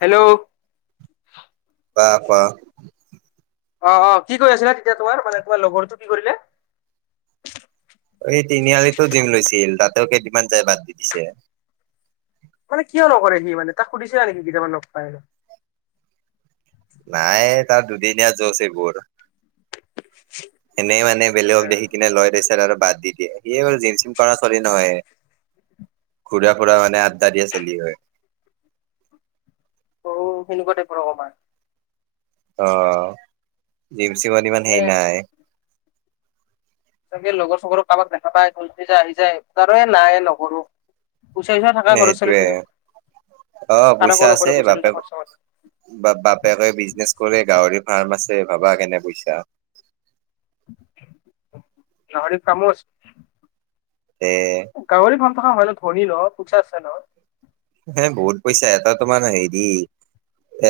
Hello কোৱা, কোৱা। অ', অ' কি আছিলে তেতিয়া তোমাৰ মানে তোমাৰ লগৰটো কি কৰিলে? অ' এই তিনিআলিতো জিম লৈছিল, তাতেও কেইদিনমান যাই বাদ দি দিছে। মানে কিয় নকৰে সি মানে, তাক সুধিছিলা নেকি কেতিয়াবা লগ পায় হলো। নাই তাৰ দুদিনীয়া জুচ সেইবোৰ। এনেই মানে বেলেগক দেখি কিনে লয় তাৰ পিছত আৰু বাদ দি দিয়ে। সি বাৰু জিম চিম কৰা ছোৱালী ন - হয়, ঘুৰা ফুৰা কৰা মানে আড্ডা দিয়া ছোৱালী হয়। অ' সেনেকুৱা টাইপৰ অকমান। অ' জিম চিমত ইমান মানে হেৰি নাই। চাগে লগৰ চগৰে কাৰোবাক দেখা পায়, জুচতে আহি যায়, তাৰ পিছত নাই নকৰো। প‌ইচা চ‌ইচা থাকাই ঘৰৰ ছোৱালী সেইটোয়ে চাগে, অ পইচা কাৰকো আছে নকৰে প‌ইচা বাপেক দেউতাকৰ ওচৰত। বা বা বাপেকে বিজনেচ কৰে গাহৰি ফাৰ্ম আছে, ভাবা কেনে পইছা। গাহৰি ৰ্ফাম‌ও আছে। [unintelligible] গাহৰি ৰ্ফাম থকা হ'লে ধনী ন, প‌ইচা আছে ন'হয়। হে বহুত পইচা, এটা তোমাৰ হেৰি -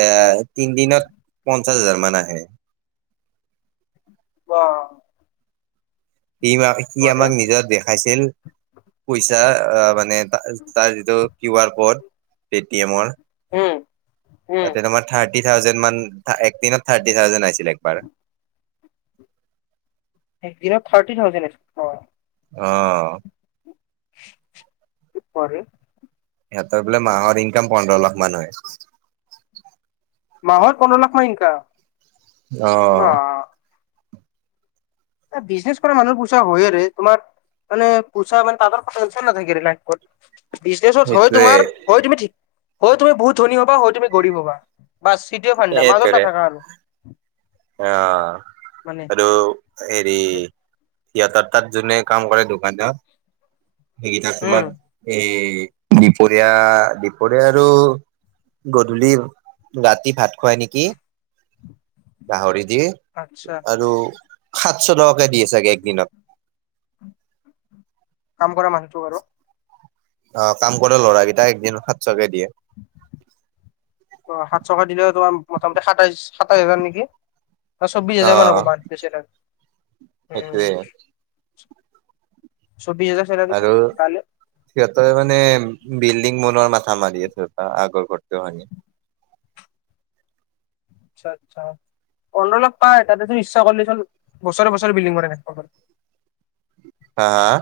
এ তিনদিনত পঞ্চাশ হাজাৰ মান আহে। ৱাওঃ। সি মানে, সি আমাক নিজৰ দেখাইছিল পইচা অ' মানে- তাৰ যিটো কিউ আৰ ক'ৰ্ড পে টি এমৰ উম উম তাতে তোমাৰ থাৰ্টি থাউজেন মান একদিনত থাৰ্টি থাউজেন আহিছিল একবাৰ। একদিনত থাৰ্টি থাউজেণ্ড, বাহঃ। অ', কি কোৱা ৰে! সিহঁতৰ বোলে মাহৰ ইনকাম পোন্ধৰ লাখ মান হয়। মাহত পোন্ধৰ লাখ মান ইনকাম। বা অ', এই বিজনেছ কৰা মানুহৰ প‌ইচা হয়ে ৰে, তোমাৰ - মানে প‌ইচা মানে তাঁহাতৰ একো টেনশ্যন নাথাকে লাইফত। বিজনেছত হয় সেইটোৱে তোমাৰ, হয় তুমি ঠিক, হয় তুমি বহুত ধনী হবা হয় তুমি গৰীব হবা, বচ। এইটোৱে ফান্ডা মাজত সেইটোৰে নাথাকা আৰু। মানে অ' আৰু হেৰি - ইয়াৰ তাত জোনে কাম কৰে দোকানত সেইকেইটা উম তোমাৰ এই দুপৰীয়া দুপৰীয়া আৰু গধূলি ৰাতি ভাত খুৱাই নেকি। গাহৰি দি আচ্ছা আৰু সাতশ টকাকে দিয়ে চাগে একদিনত। কাম কৰা মানুহটোক আৰু? অ' কাম কৰে ল'ৰাকেইটাক এদিন সাতশ কে দিয়ে। অ' সাতশ কে দিলেও তোমাৰ মোটামুটি সাতাইশ সাতাইশ হাজাৰ নেকি? অ' চৌবিশ হাজাৰ মান হব [unintelligible] দাম উম। সেইটোয়ে চৌবিশ হাজাৰ চেলাৰী আৰু পালে সিহঁতে মানে বিল্ডিং বনোৱাৰ মাথা মাৰি আছে তাৰ আগৰ ঘৰটোয়ে মানে। আচ্ছা আচ্ছা, অলপ অলপ পাই তাতে চোন ইচ্ছা কৰিলে বছৰে বছৰে বিল্ডিং বনাই থাকিব পাৰে। হা হা?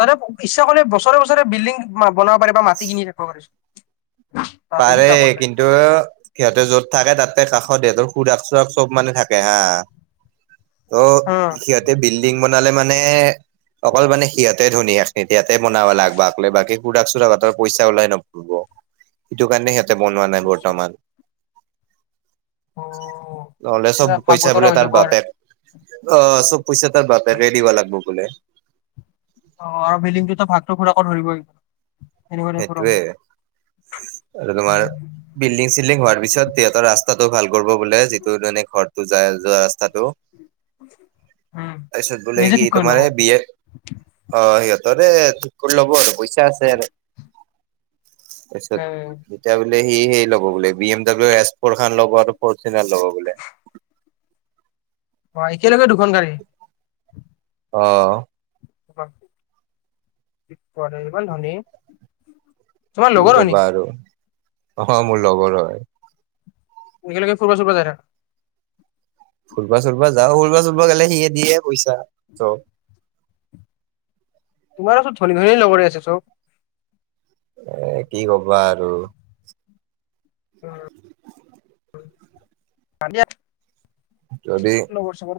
তাৰে ইচ্ছা কৰিলে বছৰে বছৰে বিল্ডিং বনাব পাৰি বা মাটি কিনি থাকিব পাৰে চোন। পাৰে কিন্তু সিহঁতে য'ত থাকে তাতে কাষত হিহঁতৰ খুুৰাক চুৰাক চব মানে থা কে হা উম, ত' সিহঁ তে বিল্ডিং বনালে মানে অকল মানে সিহঁতে ধনী এখিনিত সিয়াতে বনাবা লাগবা একলা বাকী খুৰাক চুৰাক হঁতৰ পইচা ওলাই নপৰিব সেইটো কাৰণে সিহঁতে বনোৱা নাই আচ্ছা। বৰ্তমান। অ'। নহ'লে পুৰা চব ভাগ পইচা বতৰা বোলে হৈ যাব তাৰ আৰু। বাপেক অঁ চব পইচা তাৰ বাপেকে দিব লাগিব বোলে। অঁ বিল্ডিংটোত ভাগটো খুৰাকো ধৰিবই। সেনেকুৱা টাইপৰ অ'। সেটোৱে আৰু তোমাৰ বিল্ডিং চিল্ডিং হোৱাৰ পিছত সিহঁতৰ ৰাস্তাটো ভাল কৰিব বোলে যিটো মানে ঘৰ যাই যোৱা ৰাস্তাটো উম, তাৰপিছত বোলে নিজে সি ঠিক কৰি ল'ব। তোমাৰ বি এ অঁ সিহঁতৰে ঠিক কৰি লব আৰু পইচা আছে আৰু। তাৰপিছত উম, তেতিয়া বোলে সি সেই ল'ব বোলে B M W S four খন ল'ব আৰু ফৰচুনাৰ ল'ব বোলে। বোৱা একেলগে দুখন গাড়ী। অঁ। কি কোৱা ইমান ধনী। তোমাৰ কি লগৰ হয় কবা নেকি? আৰু অ' মোৰ লগৰ হয়। একেলগে ফুৰিব চুৰিব যায় থাক। ফুৰিবা চুৰিবা যাও ফুৰিবা চুৰিবা গেলে সিয়ে দিয়ে পইচা চব। তোমাৰেটো ধনী ধনী লগৰে আছে চব? এ কি কবা আৰু। উম। আমি যদি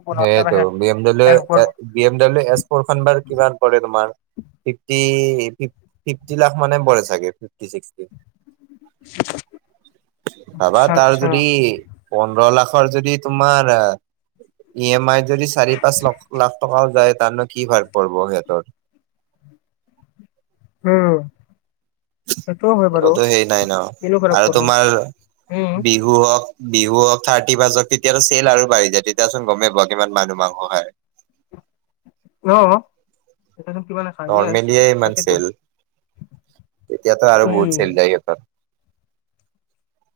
বনাওঁতে তাৰপৰা সেইটো হে বি এম ডাবলিউ হেল্প এ কৰিব। B M W S four খন বাৰু কিমান পৰে তোমাৰ? ফিফটি ফিফটি লাখ মানে পৰে চাগে ফিফটি চিক্সটি ভাবা আচ্ছা তাৰ আচ্ছা যদি পোন্ধৰ লাখৰ যদি তোমাৰ ই এম আই যদি চাৰি পাঁচ লাখ টকাও যায় তাৰ নো কি বাৰ পৰব সিহঁতৰ উম। সেইটোও হয় বাৰু সিহঁতৰ হেৰি নাই ন কিনো হেল্প আৰু কৰিব তোমাৰ বি উম, বিহু হওক, বিহু হওক, থাৰ্টি ফাৰ্ষ্ট হওক তেতিয়া চেল আৰু বাঢ়ি যায় তেতিয়া চোন গমেই পোৱা, কিমান মানুহ মাংস খায়। [unintelligible] অঁ। নৰ্মেলিয়ে ইমান তাকেতো। চেল। তেতিয়াতো আৰু বহুত উম, চেল যায় সিহঁতৰ। [unintelligible]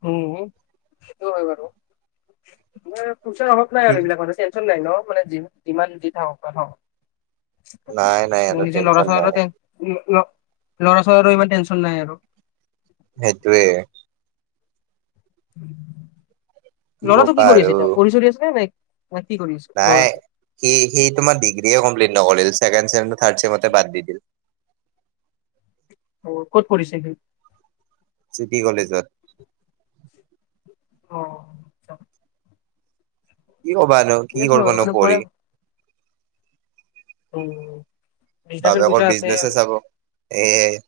উম! সেইটো হয় বাৰু। [inaudible] প‌ইছাৰ অভাৱ নাই কি আৰু এইবিলাক মানুহ [unintelligible] টেনছন নাই ন মানে যিমান দি থাকক, নাথাকক [unintelligible] নাই নাই সিহঁতৰ নিজৰ টেনচন নাই লৰা-ছোৱালীৰো [unintelligible] ল'ৰা-ছোৱালীৰো ইমান টেনচন নাই আৰু। সেইটোৱে। [inaudible] লৰাটো কি কবা কৰি আছে আৰু এতিয়া? পঢ়ি-চঢ়ি আছে নে? নে কি কৰি আছে? [unintelligible] নাই সি সেই তোমাৰ ডিগ্ৰীয়েই কমপ্লিট নকৰিল, ছেকেণ্ড চেম [unintelligible] থাৰ্ড ছেমতে বাদ দি দিল। অ ক'ত পঢ়িছিল? [inaudible] চিটি কলেজত। [inaudible] অ', আচ্ছা। কি কবানো, ঠিক কি আছে বাৰু কৰিবনো মানে পঢ়ে পঢ়ি [unintelligible] উম! বিজনেচৰ পইচা বাপেকৰ আছে বিজনেছে আৰু চাব এইয়াই। [inaudible]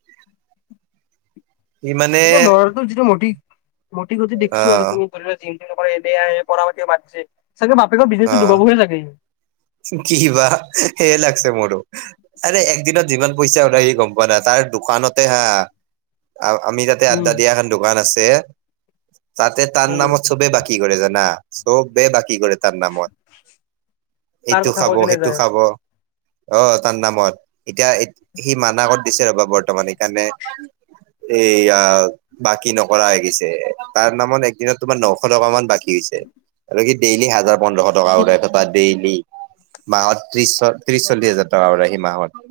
[unintelligible] এ ল'ৰাটোৰ যিটো মটি [inaudible] মটি-গতি অ দেখিছো আৰু তোৰ [unintelligible] [unintelligible] নকৰে এইয়াই পঢ়া পাতি ভাল দিলে। চাগে বাপেকৰ বিজনেছো দুবাবহে চাগে ই? কিবা [unintelligible] সেয়ে লাগছে মোৰো। আৰে একদিনত যিমান পইচা ওলাই সি গম পোৱা নাই। তাৰ দোকানতে হা [inaudible] [unintelligible] আমি তাতে উম, আড্ডা দিয়া এখন দোকান আছে তাতে তাৰ উম, নামত চবেই বাকী কৰে জানা, চবে বাকী কৰে। [inaudible] তাৰ নামত। তাৰ এইটো কথা কৈ খাব, কেনে যায় সেইটো আৰু খাব। [unintelligible] অ! তাৰ নামত। এতিয়া সি মানা কৰি দিছে ৰবা বৰ্তমান সেইকাৰণে [unintelligible] এয়া বাকী নকৰা হৈ গৈছে। তাৰ নামত একদিনত তোমাৰ নশ টকা মান বাকী [unintelligible] [unintelligible] হৈছে আৰু সি ডেইলি হাজাৰ, পোন্ধৰশ টকা সি ওলাই থ [inaudible] বা ডেইলি মাহত ত্ৰিশ [inaudible] ত্ৰিশ, চল্লিশ হাজাৰ টকা ওলাই সি মাহত।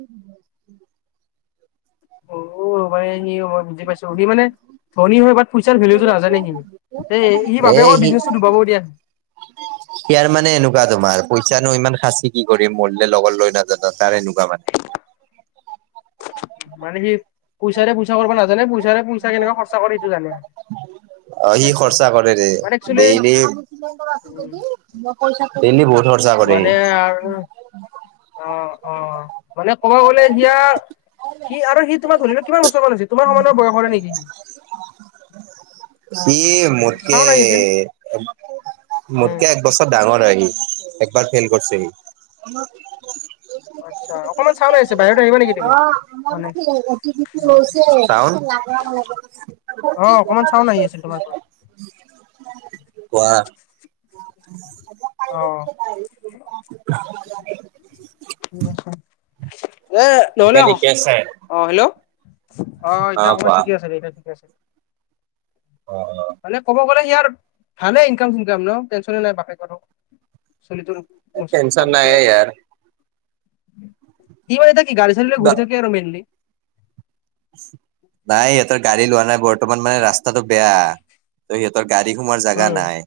অ! মানে সি মই বুজি পাইছো। ‌ সি মানে ধনী হয় বাত পইচাৰ ভেলোটো নাজানে সি। [unintelligible] এই ই এ বাপেকৰ বিজনেচটো ডুবাব দিয়া। [unintelligible] ইয়াৰ মানে এনেকুৱা তোমাৰ, পইচানো ইমান সাঁচি কি কৰিম? মৰিলে লগত লৈ নাযাওঁ ন তাৰ এনেকুৱা মানে। [unintelligible] মানে সি পইচাৰে পইচা কৰিব নাজানে, পইচাৰে পইচা কেনেকা খৰচা কৰে, সেইটো জানে। [unintelligible] অ! সি পাইছো খৰচা কৰে দে মানে একচুৱেলি ডইলি [unintelligible] ডেইলি বহুত। [unintelligible] মানে আৰু অঁ-অঁ! মানে ক'ব গলে এতিয়া [unintelligible] সি আৰু সি তোমাৰ ধৰি ল' কিমান বছৰমান হৈছে? তোমাৰ সমানৰ বয়সৰে নেকি? [unintelligible] সি মোতকে চাউন আহি আছিল [inaudible] উম, মোতকে এক বছৰ ডাঙৰ হয় সি। একবাৰ ফেইল কৰিছে সি। [inaudible] আচ্ছা! অকণমান ছাউণ্ড আহিছে [unintelligible] নেকি তুমি? অঁ! মানে আমাৰ অ', [unintelligible] হৈছে অ', [unintelligible] অকমান চাউন আহি আছিল তোমাৰ পৰা ছাউণ্ড [unintelligible] কোৱা? অঁ! [inaudible] [unintelligible] এ নহ'লে এতিয়া [inaudible] ঠিকে আছে? অ হেল্ল'? অঁ এতিয়া অ' অকমান কোৱা, ঠিকে আছে, এতিয়া ঠিকে আছে। [unintelligible] অ-অ [inaudible] মানে ক'ব গ'লে সিয়াৰ ভালে ইনকাম-চিনকাম ন', টেনচনে নাই বাপেকহঁতৰ চলিটোৰ [unintelligible] টেনচন নাই এই ইয়াৰ। [unintelligible] সি মানে কি এতিয়া গাড়ী-চাড়ী লৈ ঘূৰি থাকে আৰু মেইনলি। [unintelligible] নাই ইহঁতৰ গাড়ী লোৱা নাই, বৰ্তমান মানে ৰাস্তাটো বেয়া। ত' সিহঁতৰ গাড়ী সোমাৱাৰ জাগা উম নাই।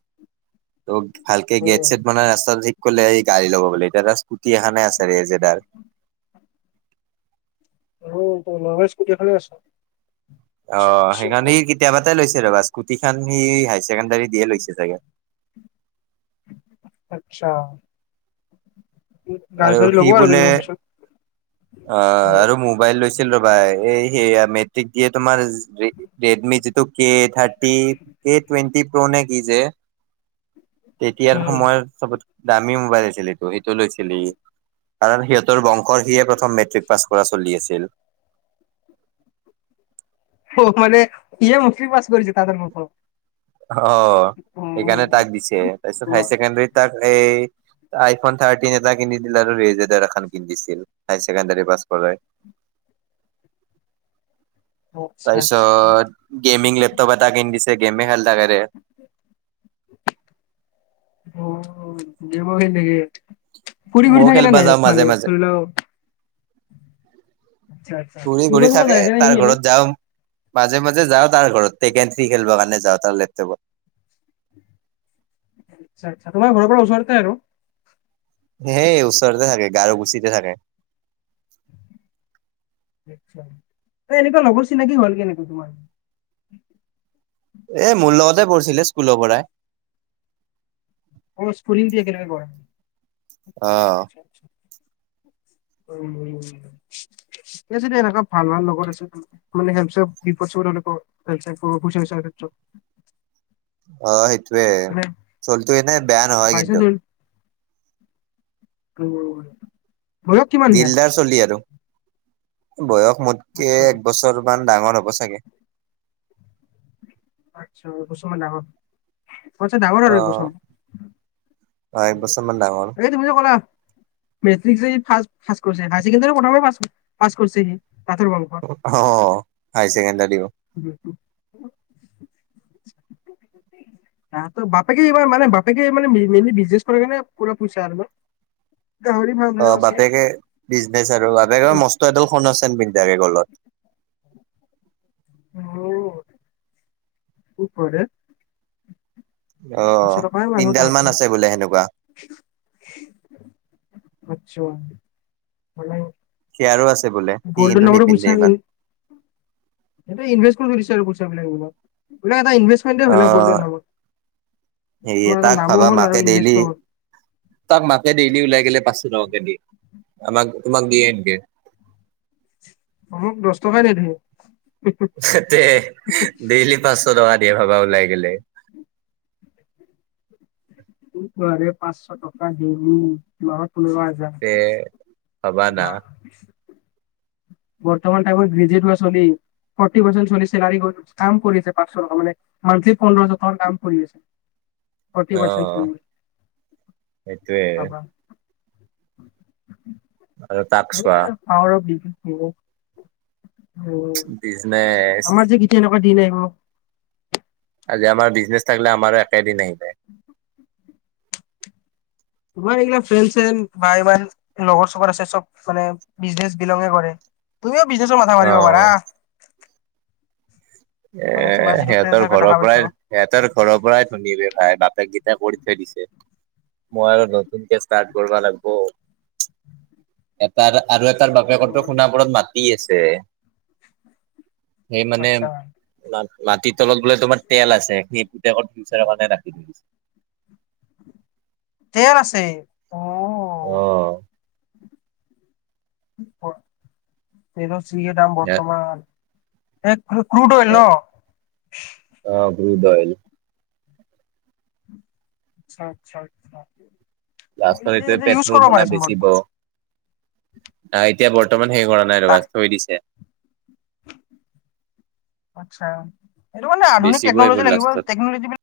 ত' ভালকে গেট উম চেট বানাই, ৰাস্তাটো ঠিক কৰিলেহে সি গাড়ী লব বোলে। এতিয়া জাষ্ট গুটি এখানে আছে ৰে যেডাৰ। অ তাৰ ৰঙা স্কুটি এখনো আছে। অ, সেইখন সি কেতিয়াবাতে লৈছে ৰ'বা, স্কুটি খন সি হায়ছেকেণ্ডাৰী দিয়ে লৈছে চাগে। আচ্ছা। গাড়ী আৰু চাড়ী সি ল'ব বোলে কেইদিনমান পিছত অ আৰু মোবাইল লৈছি ল ৰ'বা, এই সেয়া মেট্ৰিক দিয়ে তোমাৰ ৰেডমি যি টো কে থাৰটি, কে টুৱেণ্টি প্ৰ' নে কি যে তেতিয়াৰ সময়ত চবতকে দামী মোবাইল আছিল এইটো, সেইটো লৈছিল। সিয়ে কাৰণ সিহঁতৰ বংশৰ সিয়ে প্ৰথম মেট্ৰিক পাছ কৰা চলি আছিল। অহ মানে, সিয়ে মুখীৰ পাছ কৰিছে সিহঁতৰ বংশৰ। অ' সেইকাৰণে তাক দিছে তাছত হায় চেকেণ্ডেৰীত তাক সেই আইফোন থাৰ্টিন এটা কিনি দিলে আৰু ৰে জেডাৰ এখন কিনি দিছিল, হায়ছেকেণ্ডাৰী পাছ কৰাই। আচ্ছা আচ্ছা তাৰপিছত গেমিং লেপটপ এটা কিনি দিছে, গেমে খেল থাকে ৰে। অ অ গেমো খেলে নেকি? ঘূৰি ঘূৰি ময়ো থাকে নে খেলবা নাই যাওঁ মাজে মানে মাজে ধৰি লওক ঘূৰি ফুৰিব ঘূৰি চুৰিব থাকে, যায় নে সি তাৰ এনে ঘৰত যাও। মাজে মাজে যাও, তাৰ ঘৰত টেকেন থ্ৰী খেলিবৰ কাৰণে যাও তাৰ লেপটপত। আচ্ছা আচ্ছা তোমাৰ ঘৰৰ পৰা ওচৰতে আৰু সেই ওচৰতে থাকে, গাৰু গুচিতে থাকে। এ, এনেকোৱা লগৰ চিনাকি হ'ল কেনেকৈ তোমাৰ। এ, মোৰ লগতে পঢ়িছিলে স্কুলৰ পৰাই অ স্কুলিং দে কেনেকোৱা অ উম আছে দে এনেকোৱা ভাল ভাল লগৰ আছে ত মানে হেনচ বিপদ চিপদত এনেকোৱা পইচা বিচৰাৰ ক্ষেত্ৰত অ সেইটোৱে মানে চলিটো এনেই বেয়া নহয় কিন্তু বাইচাঞ্চ মোৰো হয় দিলদাৰ চলি আৰু বয়স মোতকে আচ্ছা একবছৰ মান ডাঙৰ হ'ব চাগে আচ্ছা এবছৰ মান ডাঙৰ মোতকে ডাঙৰ অ। আৰু এক বছৰ অ এক বছৰ মান ডাঙৰ এই তুমি যে কলা মেট্ৰিক যদি ফাষ্ট ফাৰ্ষ্ট কৰিছে হায় ছেকেণ্ডাৰী প্ৰথমে পাছ পাছ কৰিছে তাহাঁতৰ বাবু অ হাই ছেকেণ্ডাৰীও উ তাহাঁতৰ বাপেকে এইবাৰ মানে বাপেকে মানে মেইনলি বিজনেছ কৰে কাৰণে পুৰা পইচা আৰু ন গাহৰি অ মানুহে বাপেকে বিজনেচ আৰু বাপেকে মস্ত এডাল সোণৰ চেন পিন্ধি থাকে গলত অ কি কৰে অ দুশ টকাই মানুহ তিনিডাল মান তাহাঁতে আছে বোলে সেনেকোৱা আচ্ছা মানে সিয়াৰো আছে বোলে সি গ'ল্ডৰ কিন্তু নামতো নিপিন্ধে ইমান সেইটো ইনভেষ্ট কৰি থৈ দিছে আৰু পইচা বিলাক উলোৱা এতিয়া এটা ইনভেষ্ট অ [unintelligible] সেয়ে তোমাৰ এটা তাক নামো ভাবা হ'ল মাকে আৰু ডেইলি ইনভেষ্টটো হ'ল। তাক মাকে ডেইলি ওলাই গলে পাঁচশ টকাকে দিয়ে, আমাক তোমাক দিয়ে এনেকে? মোক দছ টকাই নেদিয়ে। [unintelligible] ডেইলি পাঁচশ টকা দিয়ে ভাবা ওলাই গলে! [inaudible] পাঁচশ টকা ডেইলী, মাহত পোন্ধৰ হেজাৰ। এ [inaudible] বৰ্তমান টাইমত [unintelligible] ফৰ্টি পাৰ্চেণ্ট চলি চেলাৰি গল কাম কৰি আছে পাঁচশ টকা মানে। মান্থলী পোন্ধৰ হেজাৰ টকাৰ কাম কৰি আছে। ফৰ্তী অ পাৰ্চেণ্ট সেইটোয়ে [inaudible] ভাবা। আৰু তাক চোৱা। [inaudible] [inaudible] বিজনেচ আমাৰ যে এনেকুৱা দিন আহিব? আজি আমাৰ বিজনেছ থাকিলে আমাৰো একেদিন আহিব। [inaudible] তোমাৰ এইগিলা ফ্ৰেন শ্ৰেন বাই ওৱান লগৰ চগৰ আছে সব মানে বিজনেচ বিলগে কৰে। তুমিও বিজনেছৰ মাথা মাৰিব অ পাৰা। এ মানে তোমাৰ যিটো ফ্ৰেণ্ড সিহঁতৰ চাৰ্কেল দেখা ঘৰৰ পাইছো। পৰাই সিহঁতৰ ঘৰৰ পৰাই ধনী বে ভাই বাপেকেইটাই কৰি থৈ দিছে। মই আৰু নতুনকে ষ্টাৰ্ট কৰিব লাগব। এটাৰ আৰু এটাৰ বাপেকৰটো উম, সোণাপুৰত মাটি আছে। সেই মানে আচ্ছা মাটিৰ তলত বোলে তোমাৰ তেল আছে, সেই পুতেকৰ ফিউচাৰ কাৰণে ৰাখি থৈ দিছে। তেল আছে? অ, অ। [inaudible] তেলৰ যিহে দাম বৰ্তমান! এ ক্ৰুড ক্ৰুড অইল ন? অ ক্ৰুড অইল। আচ্ছা, আচ্ছা, আচ্ছা। লাষ্টত এইটোৱে এইটো ইউজ পেট্ৰল কৰিব বনায় পাৰেচোন বেচিব! বৰ্তমান আ এতিয়া বৰ্তমান হেৰি কৰা নাই ৰ'বা থৈ দিছে! আচ্ছা এইটো কাৰনে আধুনিক বেচিব এইবোৰ টেকন'লজী লাগিব! লাষ্টত। টেকন'লজী [unintelligible]